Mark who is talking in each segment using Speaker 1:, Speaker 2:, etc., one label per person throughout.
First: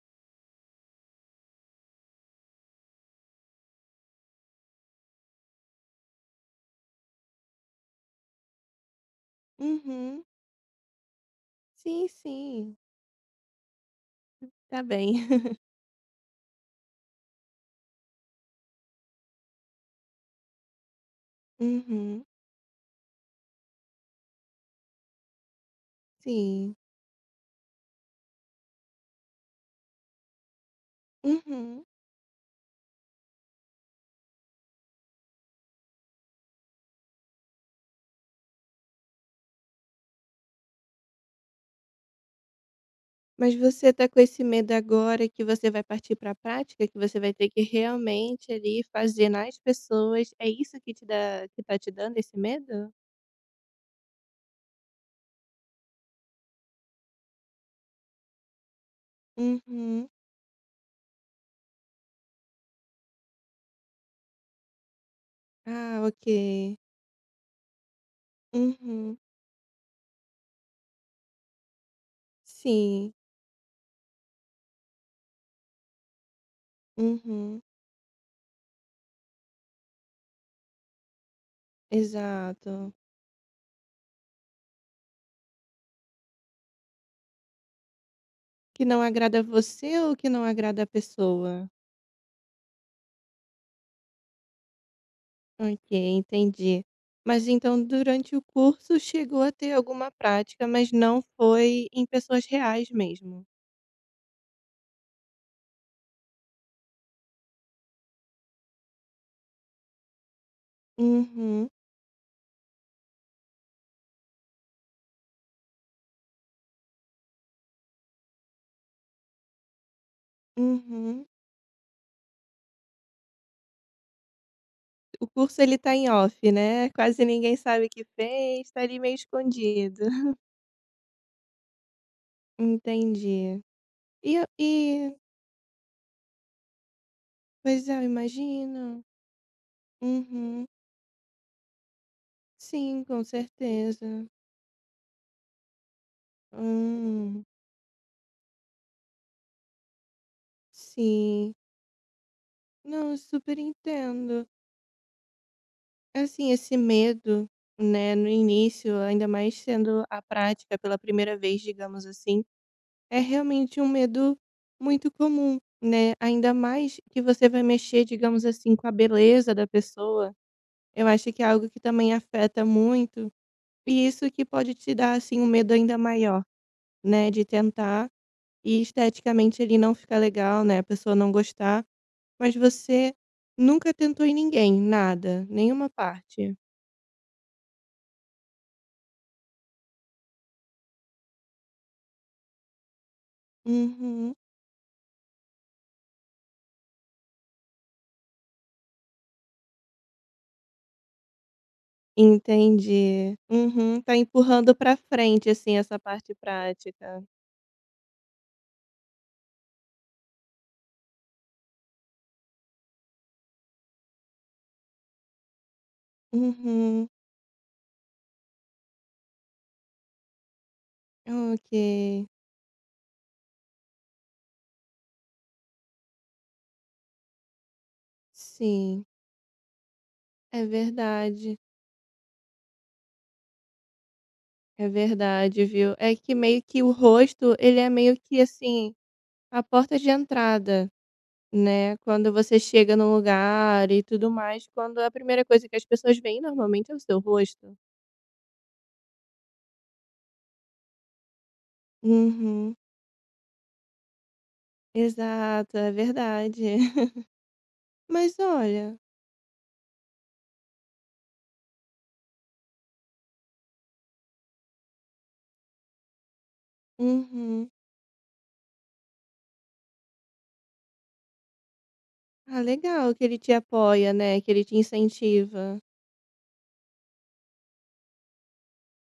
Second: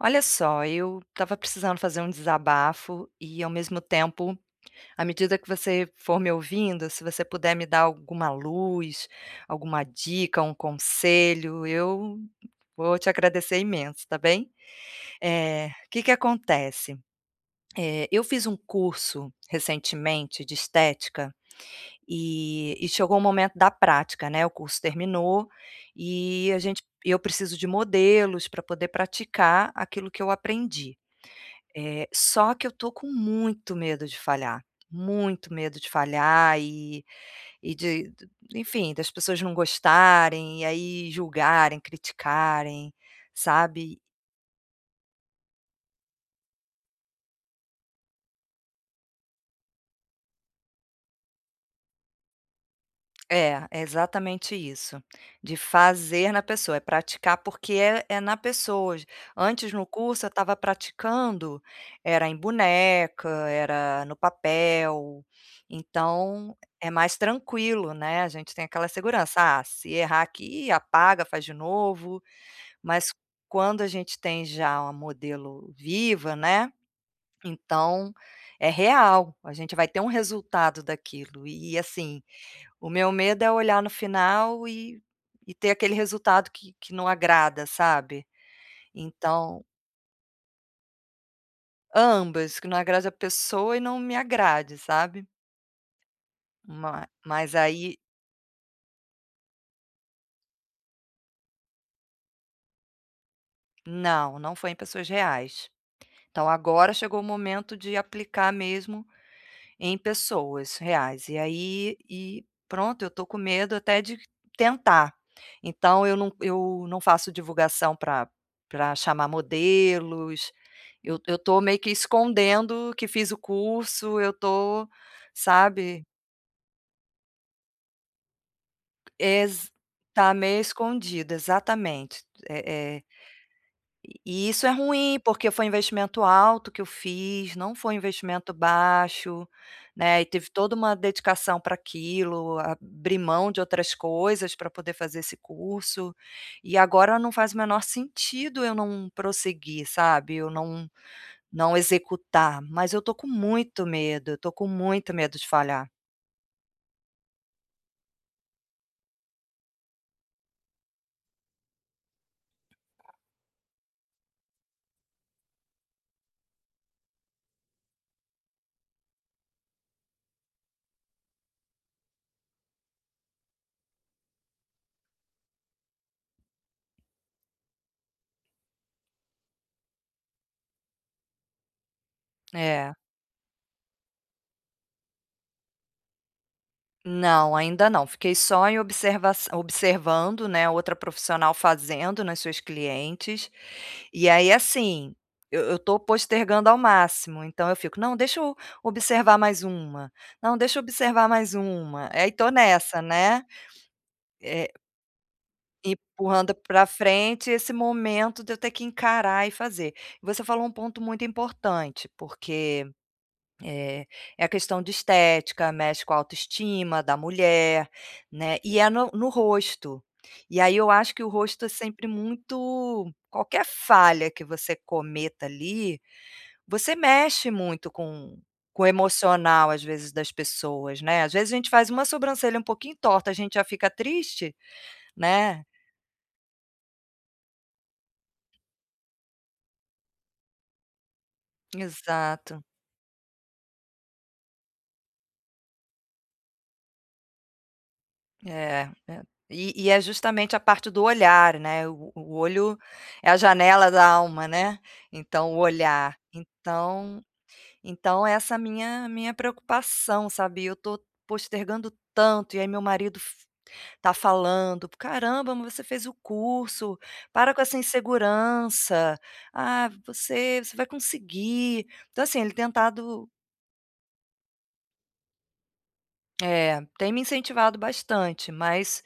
Speaker 1: Olha só, eu estava precisando fazer um desabafo e, ao mesmo tempo, à medida que você for me ouvindo, se você puder me dar alguma luz, alguma
Speaker 2: Uhum.
Speaker 1: dica, um conselho,
Speaker 2: Sim,
Speaker 1: eu
Speaker 2: sim.
Speaker 1: vou te agradecer imenso, tá bem?
Speaker 2: Tá bem.
Speaker 1: É, o que que acontece? Eu fiz um curso recentemente de estética
Speaker 2: Uhum.
Speaker 1: e chegou o momento da prática, né, o curso terminou e a
Speaker 2: Sim.
Speaker 1: gente eu preciso de modelos para poder praticar aquilo que eu aprendi.
Speaker 2: Uhum.
Speaker 1: Só que eu tô com muito medo de falhar, muito medo de falhar e de d enfim, das pessoas não gostarem e aí julgarem, criticarem,
Speaker 2: Mas você
Speaker 1: sabe.
Speaker 2: tá com esse medo agora que você vai partir para a prática, que você vai ter que realmente ali fazer nas pessoas, é isso que tá te dando esse medo?
Speaker 1: É, é exatamente isso, de fazer na pessoa, é praticar porque é na pessoa. Antes no
Speaker 2: Uhum.
Speaker 1: curso eu estava praticando, era em boneca, era no papel,
Speaker 2: Ah, ok.
Speaker 1: então é mais tranquilo, né, a gente tem aquela
Speaker 2: Uhum.
Speaker 1: segurança, ah, se errar aqui apaga, faz de novo,
Speaker 2: Sim.
Speaker 1: mas quando a gente tem já uma modelo viva, né,
Speaker 2: Uhum.
Speaker 1: então é real, a gente vai ter um resultado daquilo e assim o
Speaker 2: Exato.
Speaker 1: meu medo é olhar no final e ter aquele resultado que não agrada, sabe.
Speaker 2: Que não agrada
Speaker 1: Então
Speaker 2: você ou que não agrada a pessoa?
Speaker 1: ambas, que não agrade a pessoa e não me agrade, sabe.
Speaker 2: Ok, entendi.
Speaker 1: Ma
Speaker 2: Mas
Speaker 1: mas
Speaker 2: então,
Speaker 1: aí
Speaker 2: durante o curso, chegou a ter alguma prática, mas não foi em pessoas reais mesmo?
Speaker 1: não, não foi em pessoas reais. Então agora chegou o momento de aplicar mesmo em pessoas reais. E
Speaker 2: Uhum,
Speaker 1: aí e pronto, eu tô com medo até de tentar. Então eu não faço divulgação para pra chamar modelos, eu
Speaker 2: uhum.
Speaker 1: eu tô meio que escondendo que fiz o curso, eu tô,
Speaker 2: O curso ele tá
Speaker 1: sabe,
Speaker 2: em off, né? Quase ninguém sabe o que fez, tá ali meio
Speaker 1: ex
Speaker 2: escondido.
Speaker 1: tá meio escondida, exatamente. É é
Speaker 2: Entendi. E, eu-
Speaker 1: E isso é
Speaker 2: e
Speaker 1: ruim, porque foi investimento alto que eu fiz, não
Speaker 2: pois
Speaker 1: foi
Speaker 2: é, eu
Speaker 1: investimento
Speaker 2: imagino.
Speaker 1: baixo, né, e teve
Speaker 2: Uhum.
Speaker 1: toda uma dedicação para aquilo,
Speaker 2: Sim,
Speaker 1: abrir
Speaker 2: com
Speaker 1: mão de outras
Speaker 2: certeza.
Speaker 1: coisas para poder fazer esse curso, e agora não
Speaker 2: Hum,
Speaker 1: faz o menor sentido eu não prosseguir, sabe, eu não
Speaker 2: sim.
Speaker 1: não executar, mas eu
Speaker 2: Não,
Speaker 1: tô
Speaker 2: eu
Speaker 1: com
Speaker 2: super
Speaker 1: muito medo, eu
Speaker 2: entendo.
Speaker 1: tô com muito medo de falhar.
Speaker 2: Assim, esse medo, né, no início, ainda mais sendo a prática pela primeira vez, digamos assim, é realmente um medo muito comum, né? Ainda mais que você vai mexer, digamos assim, com a beleza da pessoa. Eu acho que é algo que também afeta muito, e isso que pode te dar assim um medo ainda maior, né, de tentar e esteticamente ele não ficar legal, né, a pessoa não gostar, mas
Speaker 1: É.
Speaker 2: você nunca tentou em ninguém, nada, nenhuma parte.
Speaker 1: Não, ainda não. Fiquei só em observaç observando, né, outra profissional fazendo nas suas clientes. E
Speaker 2: Uhum.
Speaker 1: aí, assim, eu tô postergando ao máximo, então eu fico: "Não, deixa eu observar mais uma. Não, deixa eu observar mais uma". Aí tô nessa,
Speaker 2: Entendi.
Speaker 1: né,
Speaker 2: Uhum, tá
Speaker 1: eh,
Speaker 2: empurrando pra frente, assim, essa parte
Speaker 1: empurrando para
Speaker 2: prática.
Speaker 1: frente esse momento de eu ter que encarar e fazer. Você falou um ponto muito importante, porque é, é a questão de estética, mexe com a autoestima
Speaker 2: Uhum.
Speaker 1: da mulher, né, e é no rosto. E aí eu acho que o rosto é sempre
Speaker 2: Ok.
Speaker 1: muito qualquer falha que você cometa ali, você mexe muito com o
Speaker 2: Sim,
Speaker 1: emocional, às vezes, das
Speaker 2: é
Speaker 1: pessoas, né. Às vezes a
Speaker 2: verdade,
Speaker 1: gente faz uma sobrancelha um pouquinho torta, a gente já fica triste,
Speaker 2: é verdade,
Speaker 1: né.
Speaker 2: viu. É que meio que o rosto, ele é meio que, assim, a porta de entrada, né, quando você
Speaker 1: Exato.
Speaker 2: chega num lugar e tudo mais, quando a primeira coisa que as pessoas veem normalmente é o seu rosto.
Speaker 1: É, é. E é justamente a parte do olhar, né, o
Speaker 2: Uhum.
Speaker 1: olho é a janela da alma, né, então o
Speaker 2: Exato, é
Speaker 1: olhar.
Speaker 2: verdade.
Speaker 1: Então
Speaker 2: Mas
Speaker 1: essa
Speaker 2: olha
Speaker 1: minha preocupação, sabe, eu tô postergando tanto, e aí meu marido f tá falando: "Caramba, mas você fez o curso, para com
Speaker 2: uhum.
Speaker 1: essa insegurança. Ah, você vai conseguir". Então assim, ele
Speaker 2: Ah, legal que
Speaker 1: tentado
Speaker 2: ele te apoia, né, que ele te incentiva.
Speaker 1: é, tem me incentivado bastante, mas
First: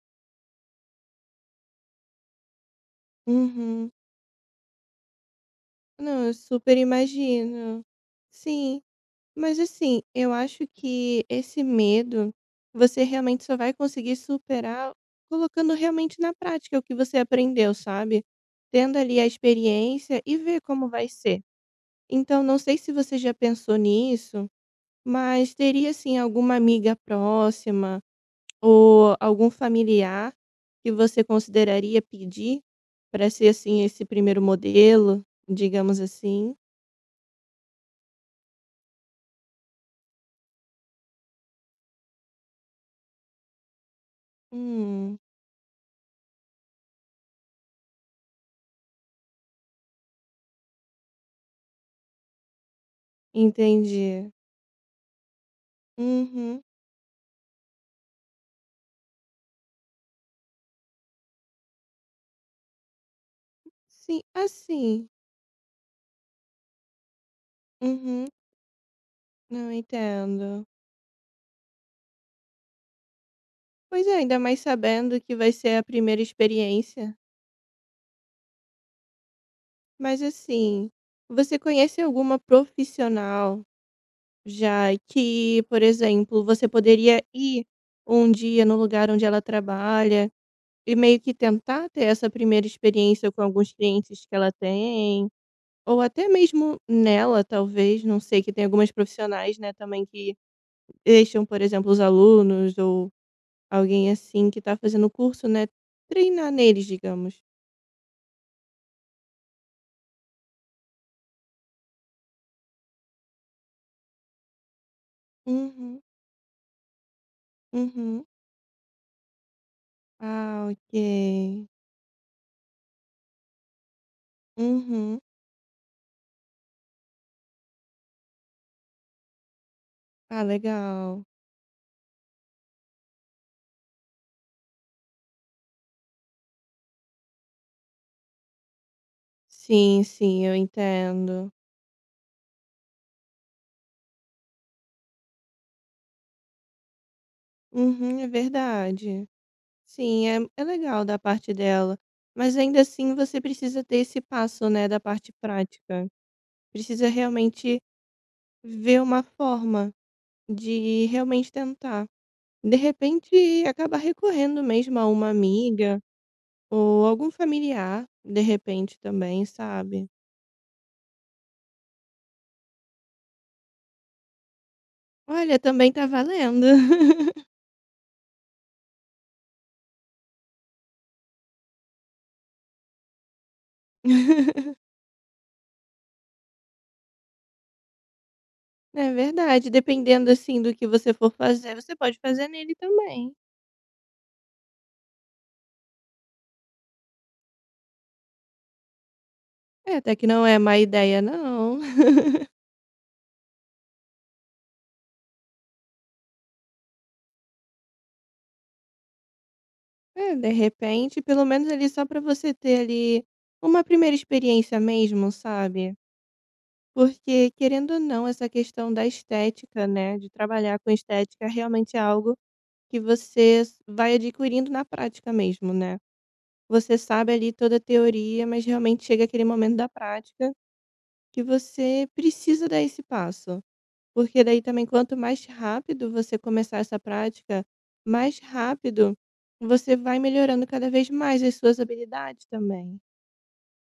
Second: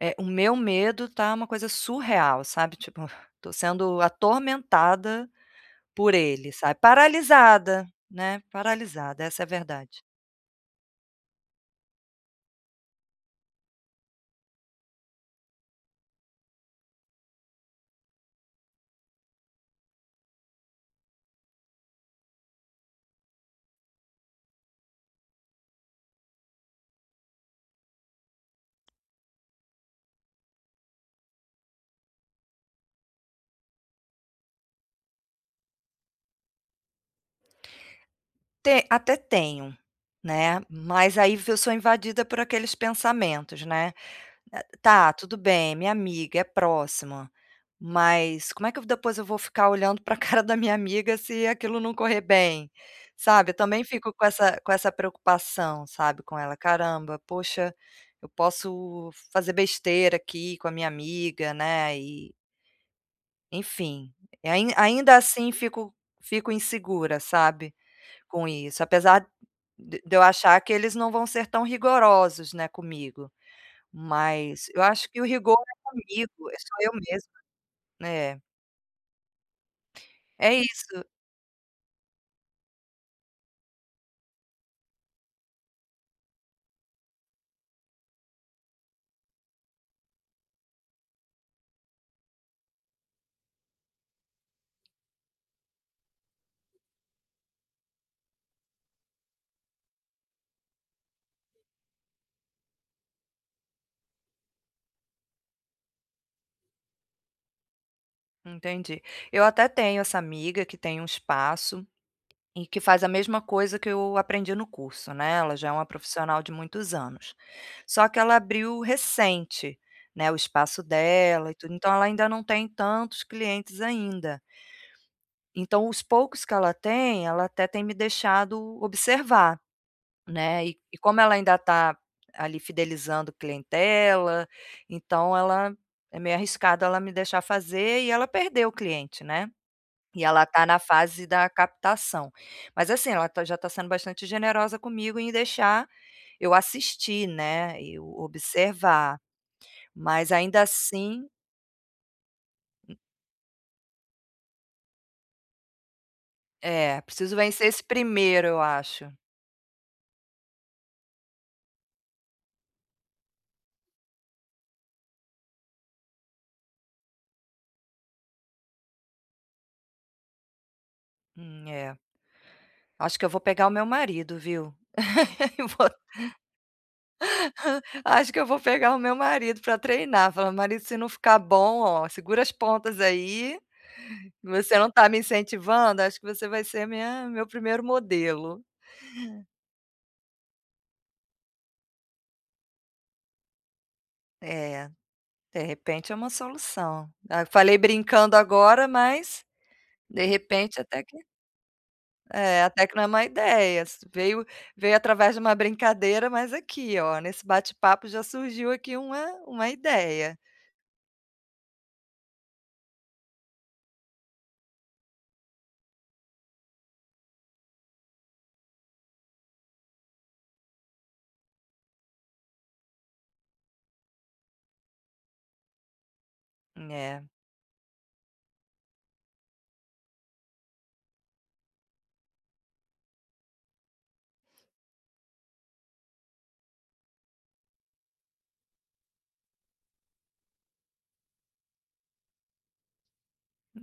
Speaker 1: é, o meu medo tá uma coisa surreal, sabe, tipo, tô
Speaker 2: Uhum.
Speaker 1: sendo atormentada por
Speaker 2: Não, eu
Speaker 1: ele,
Speaker 2: super
Speaker 1: sabe,
Speaker 2: imagino.
Speaker 1: paralisada, né,
Speaker 2: Sim,
Speaker 1: paralisada, essa é a
Speaker 2: mas assim,
Speaker 1: verdade.
Speaker 2: eu acho que esse medo você realmente só vai conseguir superar colocando realmente na prática o que você aprendeu, sabe? Tendo ali a experiência e ver como vai ser. Então, não sei se você já pensou nisso, mas teria assim alguma amiga próxima ou algum familiar que você consideraria pedir para ser, assim, esse primeiro modelo, digamos assim?
Speaker 1: Te até tenho, né, mas aí eu sou invadida por aqueles pensamentos, né. Tá,
Speaker 2: Hum,
Speaker 1: tudo bem, é minha amiga, é próxima, mas como é que eu vou ficar olhando para a cara da minha amiga se aquilo não correr bem, sabe? Eu também fico com
Speaker 2: entendi.
Speaker 1: essa preocupação, sabe, com ela:
Speaker 2: Uhum.
Speaker 1: "Caramba, poxa, eu posso fazer besteira aqui com a minha amiga, né", e enfim,
Speaker 2: Sim,
Speaker 1: e ain
Speaker 2: assim
Speaker 1: ainda assim fico insegura, sabe,
Speaker 2: uhum.
Speaker 1: com isso, apesar
Speaker 2: Não,
Speaker 1: de eu achar
Speaker 2: entendo.
Speaker 1: que eles não vão ser tão rigorosos, né, comigo.
Speaker 2: Pois é, ainda mais
Speaker 1: Mas eu acho
Speaker 2: sabendo
Speaker 1: que o
Speaker 2: que vai
Speaker 1: rigor
Speaker 2: ser
Speaker 1: é
Speaker 2: a primeira
Speaker 1: comigo, é só eu
Speaker 2: experiência.
Speaker 1: mesma, né.
Speaker 2: Mas,
Speaker 1: É
Speaker 2: assim,
Speaker 1: isso,
Speaker 2: você conhece alguma profissional já que, por exemplo, você poderia ir um dia no lugar onde ela trabalha e meio que tentar ter essa primeira experiência com alguns clientes que ela tem, ou até mesmo nela talvez, não sei, que tem algumas profissionais, né, também que deixam, por exemplo, os alunos ou alguém assim que tá fazendo o curso, né, treinar neles, digamos.
Speaker 1: entendi. Eu até tenho essa amiga que tem um espaço e que faz a mesma coisa que eu aprendi no curso, né, ela já é uma
Speaker 2: Uhum,
Speaker 1: profissional de muitos anos. Só que
Speaker 2: uhum.
Speaker 1: ela abriu recente, né, o
Speaker 2: Ah,
Speaker 1: espaço
Speaker 2: ok.
Speaker 1: dela e tudo, então ela ainda não tem tantos clientes ainda.
Speaker 2: Uhum.
Speaker 1: Então os poucos que ela tem, ela até tem me deixado observar.
Speaker 2: Ah,
Speaker 1: Né, e como
Speaker 2: legal.
Speaker 1: ela ainda está ali fidelizando clientela, então ela é meio arriscado ela me deixar fazer e ela perdeu o cliente, né.
Speaker 2: Sim,
Speaker 1: E
Speaker 2: sim,
Speaker 1: ela
Speaker 2: eu
Speaker 1: está na fase da
Speaker 2: entendo.
Speaker 1: captação. Mas assim, ela tá já está sendo bastante generosa comigo em deixar eu assistir, né, eu
Speaker 2: Uhum, é
Speaker 1: observar,
Speaker 2: verdade. Sim,
Speaker 1: mas
Speaker 2: é
Speaker 1: ainda
Speaker 2: é legal da
Speaker 1: assim
Speaker 2: parte dela, mas ainda assim você precisa ter esse passo, né, da parte prática.
Speaker 1: é,
Speaker 2: Precisa
Speaker 1: preciso vencer
Speaker 2: realmente
Speaker 1: esse primeiro eu
Speaker 2: ver
Speaker 1: acho.
Speaker 2: uma forma de realmente tentar. De repente, acabar recorrendo mesmo a uma amiga ou algum familiar, de repente também, sabe.
Speaker 1: É. Acho que eu vou pegar o meu marido, viu?
Speaker 2: Olha,
Speaker 1: E vou
Speaker 2: também tá valendo.
Speaker 1: Acho que eu vou pegar o meu marido para treinar, falar: "Marido, se não ficar bom, ó, segura as pontas aí, você não tá me incentivando, acho que você vai ser minha meu primeiro modelo".
Speaker 2: É verdade, dependendo, assim, do que você for fazer, você pode fazer nele também.
Speaker 1: É, de repente é uma solução. Ah, falei brincando agora, mas
Speaker 2: É, até
Speaker 1: de
Speaker 2: que não é má
Speaker 1: repente até que
Speaker 2: ideia não.
Speaker 1: é, até que não é má ideia, s veio através de uma brincadeira, mas aqui, ó, nesse bate-papo já surgiu aqui uma
Speaker 2: É,
Speaker 1: ideia.
Speaker 2: de repente, pelo menos ali só pra você ter ali uma primeira experiência mesmo, sabe? Porque, querendo ou não, essa questão da estética, né? De trabalhar com estética realmente é algo que você vai adquirindo na prática mesmo, né? Você
Speaker 1: É.
Speaker 2: sabe ali toda a teoria, mas realmente chega aquele momento da prática que você precisa dar esse passo. Porque daí também quanto mais rápido você começar essa prática, mais rápido você vai melhorando cada vez mais as suas habilidades também.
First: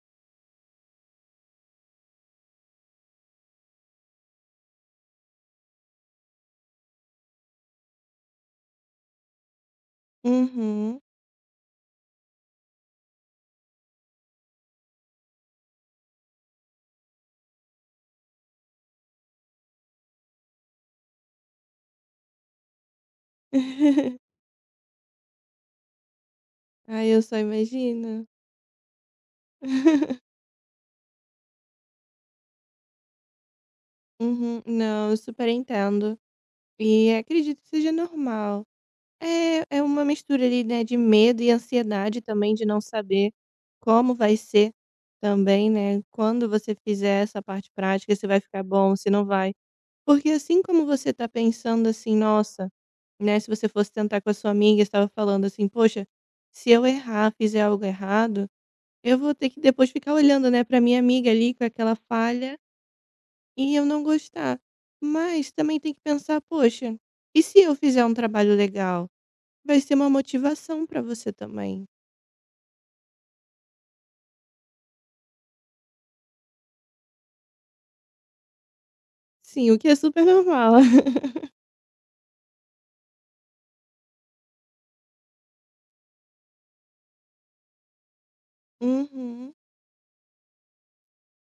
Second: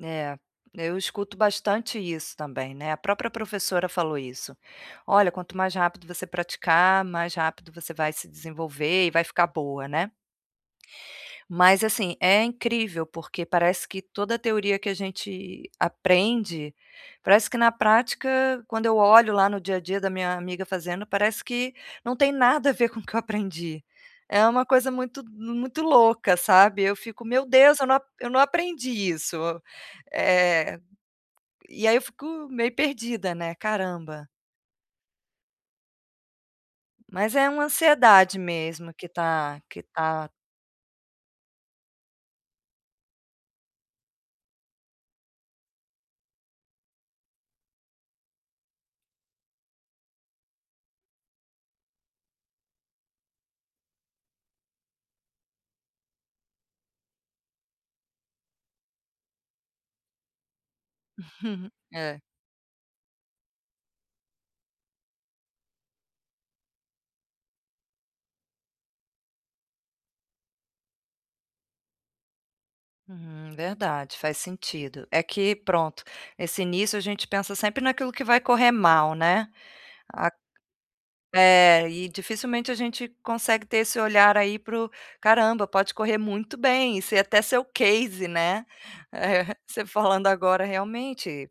Speaker 1: É, eu escuto bastante isso também, né, a própria professora falou isso: "Olha, quanto mais rápido você praticar, mais rápido você vai se desenvolver e vai ficar boa", né.
Speaker 2: Uhum.
Speaker 1: Mas, assim, é incrível, porque parece que toda a teoria que a gente aprende, parece que na prática, quando eu olho lá no dia a dia da minha amiga fazendo, parece que não tem nada a ver com o que eu aprendi. É uma coisa muito muito louca, sabe. Eu
Speaker 2: Ai, eu
Speaker 1: fico:
Speaker 2: só
Speaker 1: "Meu Deus,
Speaker 2: imagino.
Speaker 1: eu não aprendi isso". Eh e aí eu fico meio perdida, né, caramba.
Speaker 2: Uhum. Não, eu super entendo. E
Speaker 1: Mas é
Speaker 2: acredito
Speaker 1: uma
Speaker 2: que seja
Speaker 1: ansiedade
Speaker 2: normal.
Speaker 1: mesmo que
Speaker 2: É, é uma
Speaker 1: tá
Speaker 2: mistura ali, né, de medo e ansiedade também, de não saber como vai ser também, né? Quando você fizer essa parte prática, se vai ficar bom, se não vai. Porque assim como você tá pensando assim: "Nossa", né, se você fosse tentar com a sua amiga, estava falando assim: "Poxa, se eu errar, fizer algo errado, eu vou ter que depois ficar olhando, né, para minha amiga ali com aquela
Speaker 1: é,
Speaker 2: falha e eu não gostar". Mas também tem que pensar: "Poxa, e se eu fizer um trabalho legal?". Vai ser uma motivação para você também.
Speaker 1: uhum, verdade, faz sentido. É que pronto, nesse início a gente pensa sempre naquilo que vai correr mal, né.
Speaker 2: Sim, o que é super
Speaker 1: A
Speaker 2: normal.
Speaker 1: é, e dificilmente a gente consegue ter esse olhar aí pro "Caramba, pode correr muito bem", e ser até seu case, né.
Speaker 2: Uhum.
Speaker 1: Você falando agora realmente,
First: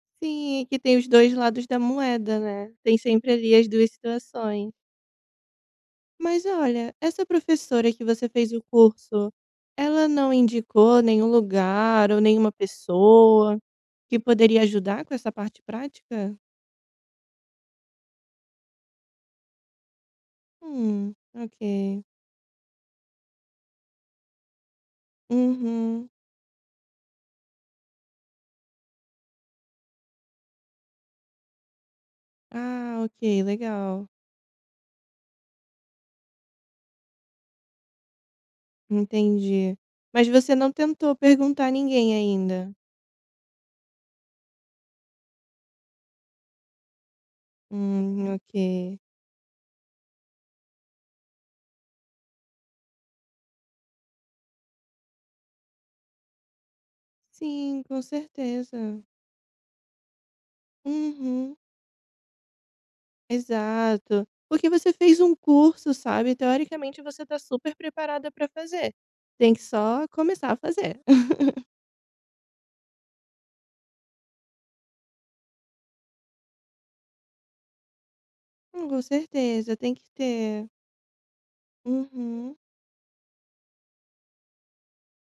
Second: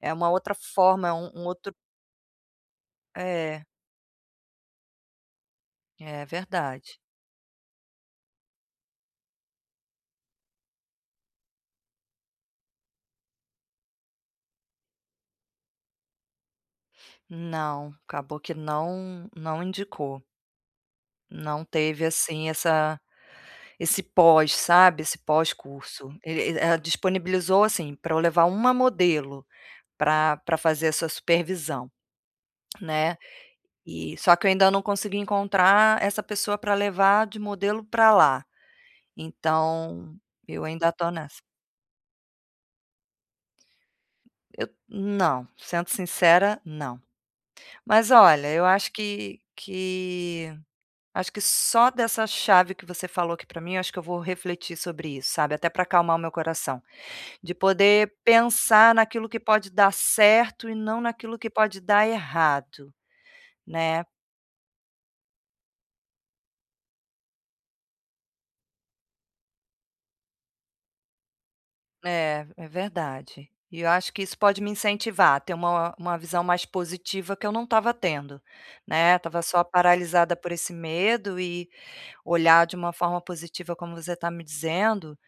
Speaker 1: é uma outra
Speaker 2: Sim, é que tem os
Speaker 1: forma, é
Speaker 2: 2
Speaker 1: um
Speaker 2: lados
Speaker 1: outro
Speaker 2: da moeda, né. Tem sempre ali
Speaker 1: é,
Speaker 2: as 2 situações.
Speaker 1: é
Speaker 2: Mas olha,
Speaker 1: verdade.
Speaker 2: essa professora que você fez o curso, ela não indicou nenhum lugar ou nenhuma pessoa que poderia ajudar com essa parte prática?
Speaker 1: Não, acabou que não indicou.
Speaker 2: Ok.
Speaker 1: Não teve, assim, essa esse pós, sabe, esse
Speaker 2: Uhum.
Speaker 1: pós-curso. Ele ele Ela disponibilizou, assim, para eu levar uma modelo para fazer essa supervisão,
Speaker 2: Ah, ok,
Speaker 1: né.
Speaker 2: legal.
Speaker 1: E só que eu ainda não consegui encontrar essa pessoa para levar de modelo para lá.
Speaker 2: Entendi.
Speaker 1: Então,
Speaker 2: Mas você
Speaker 1: eu
Speaker 2: não
Speaker 1: ainda tô
Speaker 2: tentou
Speaker 1: nessa.
Speaker 2: perguntar a ninguém ainda?
Speaker 1: Eu não, sendo sincera, não. Mas olha, eu acho
Speaker 2: Ok.
Speaker 1: que acho que só dessa chave que você falou aqui pra mim, acho que eu vou refletir sobre isso, sabe, até pra acalmar o meu coração, de
Speaker 2: Sim, com
Speaker 1: poder pensar
Speaker 2: certeza.
Speaker 1: naquilo que pode dar certo e não naquilo que
Speaker 2: Uhum.
Speaker 1: pode dar errado, né.
Speaker 2: Exato. Porque você fez um curso, sabe, teoricamente você tá super preparada pra fazer, tem que só começar a fazer.
Speaker 1: É, é verdade. E eu acho que isso pode me incentivar a ter uma visão mais positiva que eu não estava tendo,
Speaker 2: Com
Speaker 1: né, tava só
Speaker 2: certeza, tem que
Speaker 1: paralisada por
Speaker 2: ter.
Speaker 1: esse medo e
Speaker 2: Uhum.
Speaker 1: olhar de uma forma positiva como você está me dizendo,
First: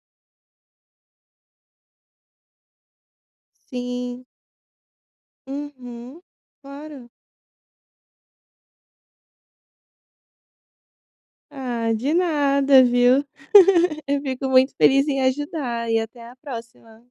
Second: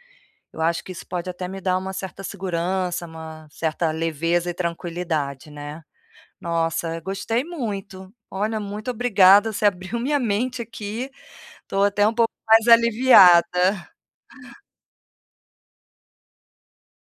Speaker 1: eu acho que isso pode até me dar uma certa segurança, uma certa
Speaker 2: Sim.
Speaker 1: leveza e tranquilidade, né.
Speaker 2: Uhum.
Speaker 1: Nossa,
Speaker 2: Claro.
Speaker 1: gostei muito. Olha, muito obrigada, você abriu minha mente aqui, estou
Speaker 2: Ah,
Speaker 1: até
Speaker 2: de
Speaker 1: um pouco mais
Speaker 2: nada, viu.
Speaker 1: aliviada.
Speaker 2: Eu fico muito feliz em ajudar e até a próxima.